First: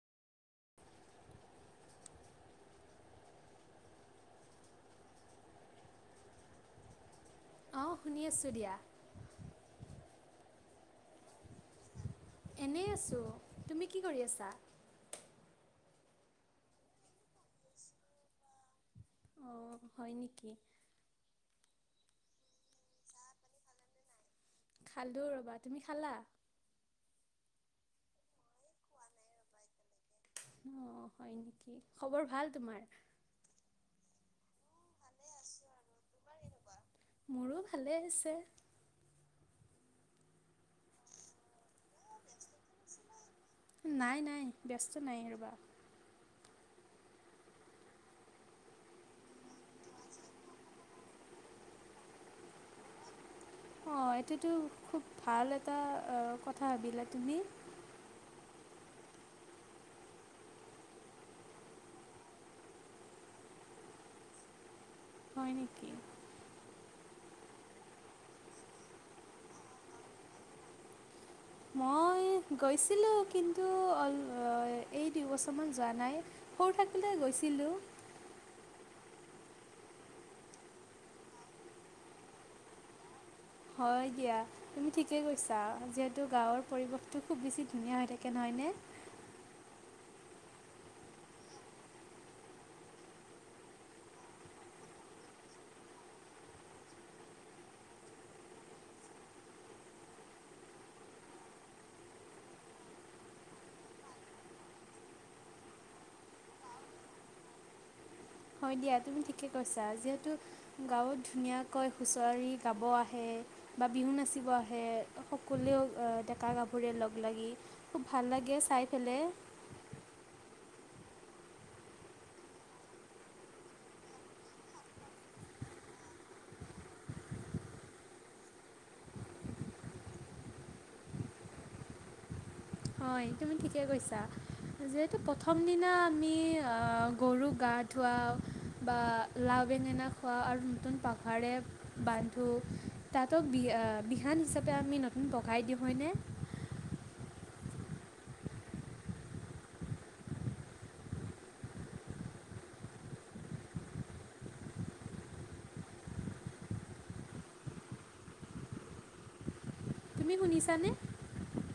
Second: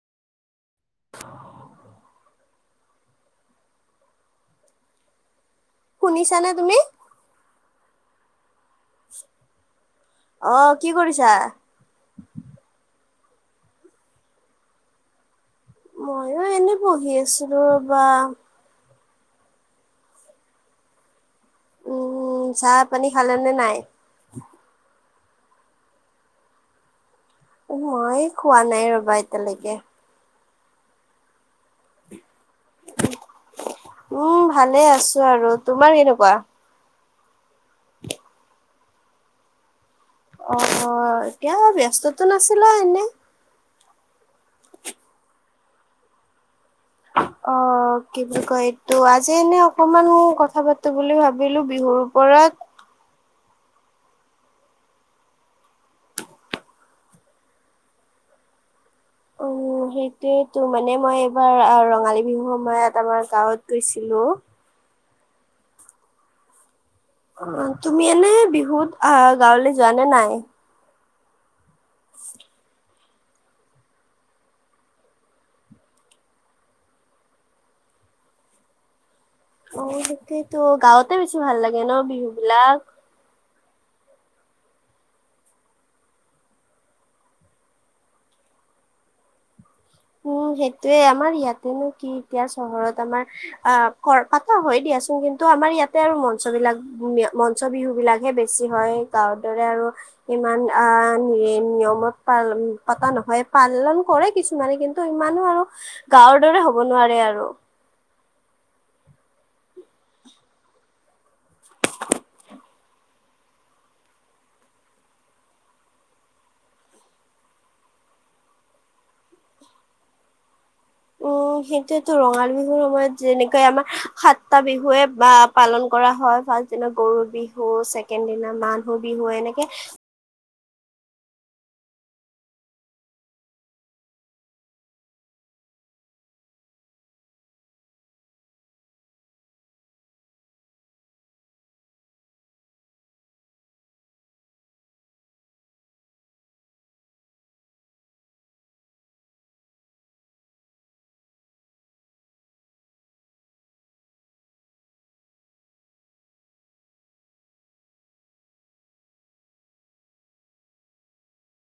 শুনিছানে তুমি? অ' শুনি আছোঁ দিয়া। অ' কি কৰিছা? এনেই আছোঁ, তুমি কি কৰি আছা? ময়ো এনেই পঢ়ি আছিলো ৰ'বা। অ' হয় নেকি? উম, চাহ পানী খালে নে নাই? খালো ৰ'বা তুমি খালা? মই খোৱা নাই ৰ'বা এতিয়ালৈকে অ, হয় নেকি খবৰ ভাল তোমাৰ। উম, ভালে আছোঁ আৰু তোমাৰ কেনেকুৱা? মোৰো ভালে আছে অ, অ, এতিয়া ব্যস্ততো নাছিলা এনেই নাই নাই ব্যস্ত নাই ৰ'বা অ' অ, কি বুলি কয় এইটো আজি এনে অকমান কথা পাতো বুলি ভাবিলো বিহুৰ ওপৰত অ, এইটোতো খুব ভাল এটা কথা ভাবিলা তুমি ও' সেইটোয়েতো মানে মই এইবাৰ ৰঙালী বিহু সময়ত আমাৰ গাঁৱত গৈছিলো। হয় নেকি? অ, তুমি এনে বিহুত আহ গাওঁলৈ যোৱা নে নাই? মই গৈছিলোঁ কিন্তু [unintelligible] এই দুবছৰমান যোৱা নাই। সৰু থাকোতে গৈছিলোঁ। অ, সেইটোৱেটো গাওঁতেই বেছি ভাল লাগে ন বিহু বিলাক? হয় দিয়া। তুমি ঠিকেই কৈছা। যিহেতু গাওঁৰ পৰিৱেশটো খুব বেছি ধুনীয়া হৈ থাকে নহয়নে? উম, সেইটোয়ে আমাৰ ইয়াতেনো কি এতিয়া চহৰত আমাৰ আহ [unintelligible] পাতা হয় দিয়াচোন। কিন্তু আমাৰ ইয়াতে আৰু মঞ্চ বিলাক মঞ্চ বিহুবিলাকহে বেছি হয়। গাওঁৱৰ দৰে আৰু ইমান আ', মেইন নিয়মত পা পতা নহয় পালন কৰে কিছু মানে কিন্তু ইমানো আৰু গাওঁৰ দৰে হ'ব নোৱাৰে আৰু হয় দিয়া, তুমি ঠিকে কৈছা। যিহেতু গাঁৱত ধুনীয়াকৈ খুচৰি গাব আহে। বা বিহু নাচিব আহে সকলোৱেও আ, ডেকা গাভৰুৱে লগ লাগি। খুব ভাল লাগে চাই পেলে। উম, সেইটোয়েতো ৰঙালী বিহুৰ সময়ত যেনেকে আমাৰ সাতটা বিহুৱে বা পালন কৰা হয়, ফাৰ্ষ্ট দিনা গৰু বিহু, ছেকেণ্ড দিনা মানুহ বিহু এনেকে হয় তুমি ঠিকে কৈছা। যিহেতু প্ৰথম দিনা আমি আ, গৰুক গা ধোৱাওঁ বা লাও বেঙেনা খোৱাও আৰু নতুন পাগাৰে বান্ধো তাতক বি আ, বিহান হিচাপে আমি নতুন পকাই দিওঁ হয়নে? তুমি শুনিছানে?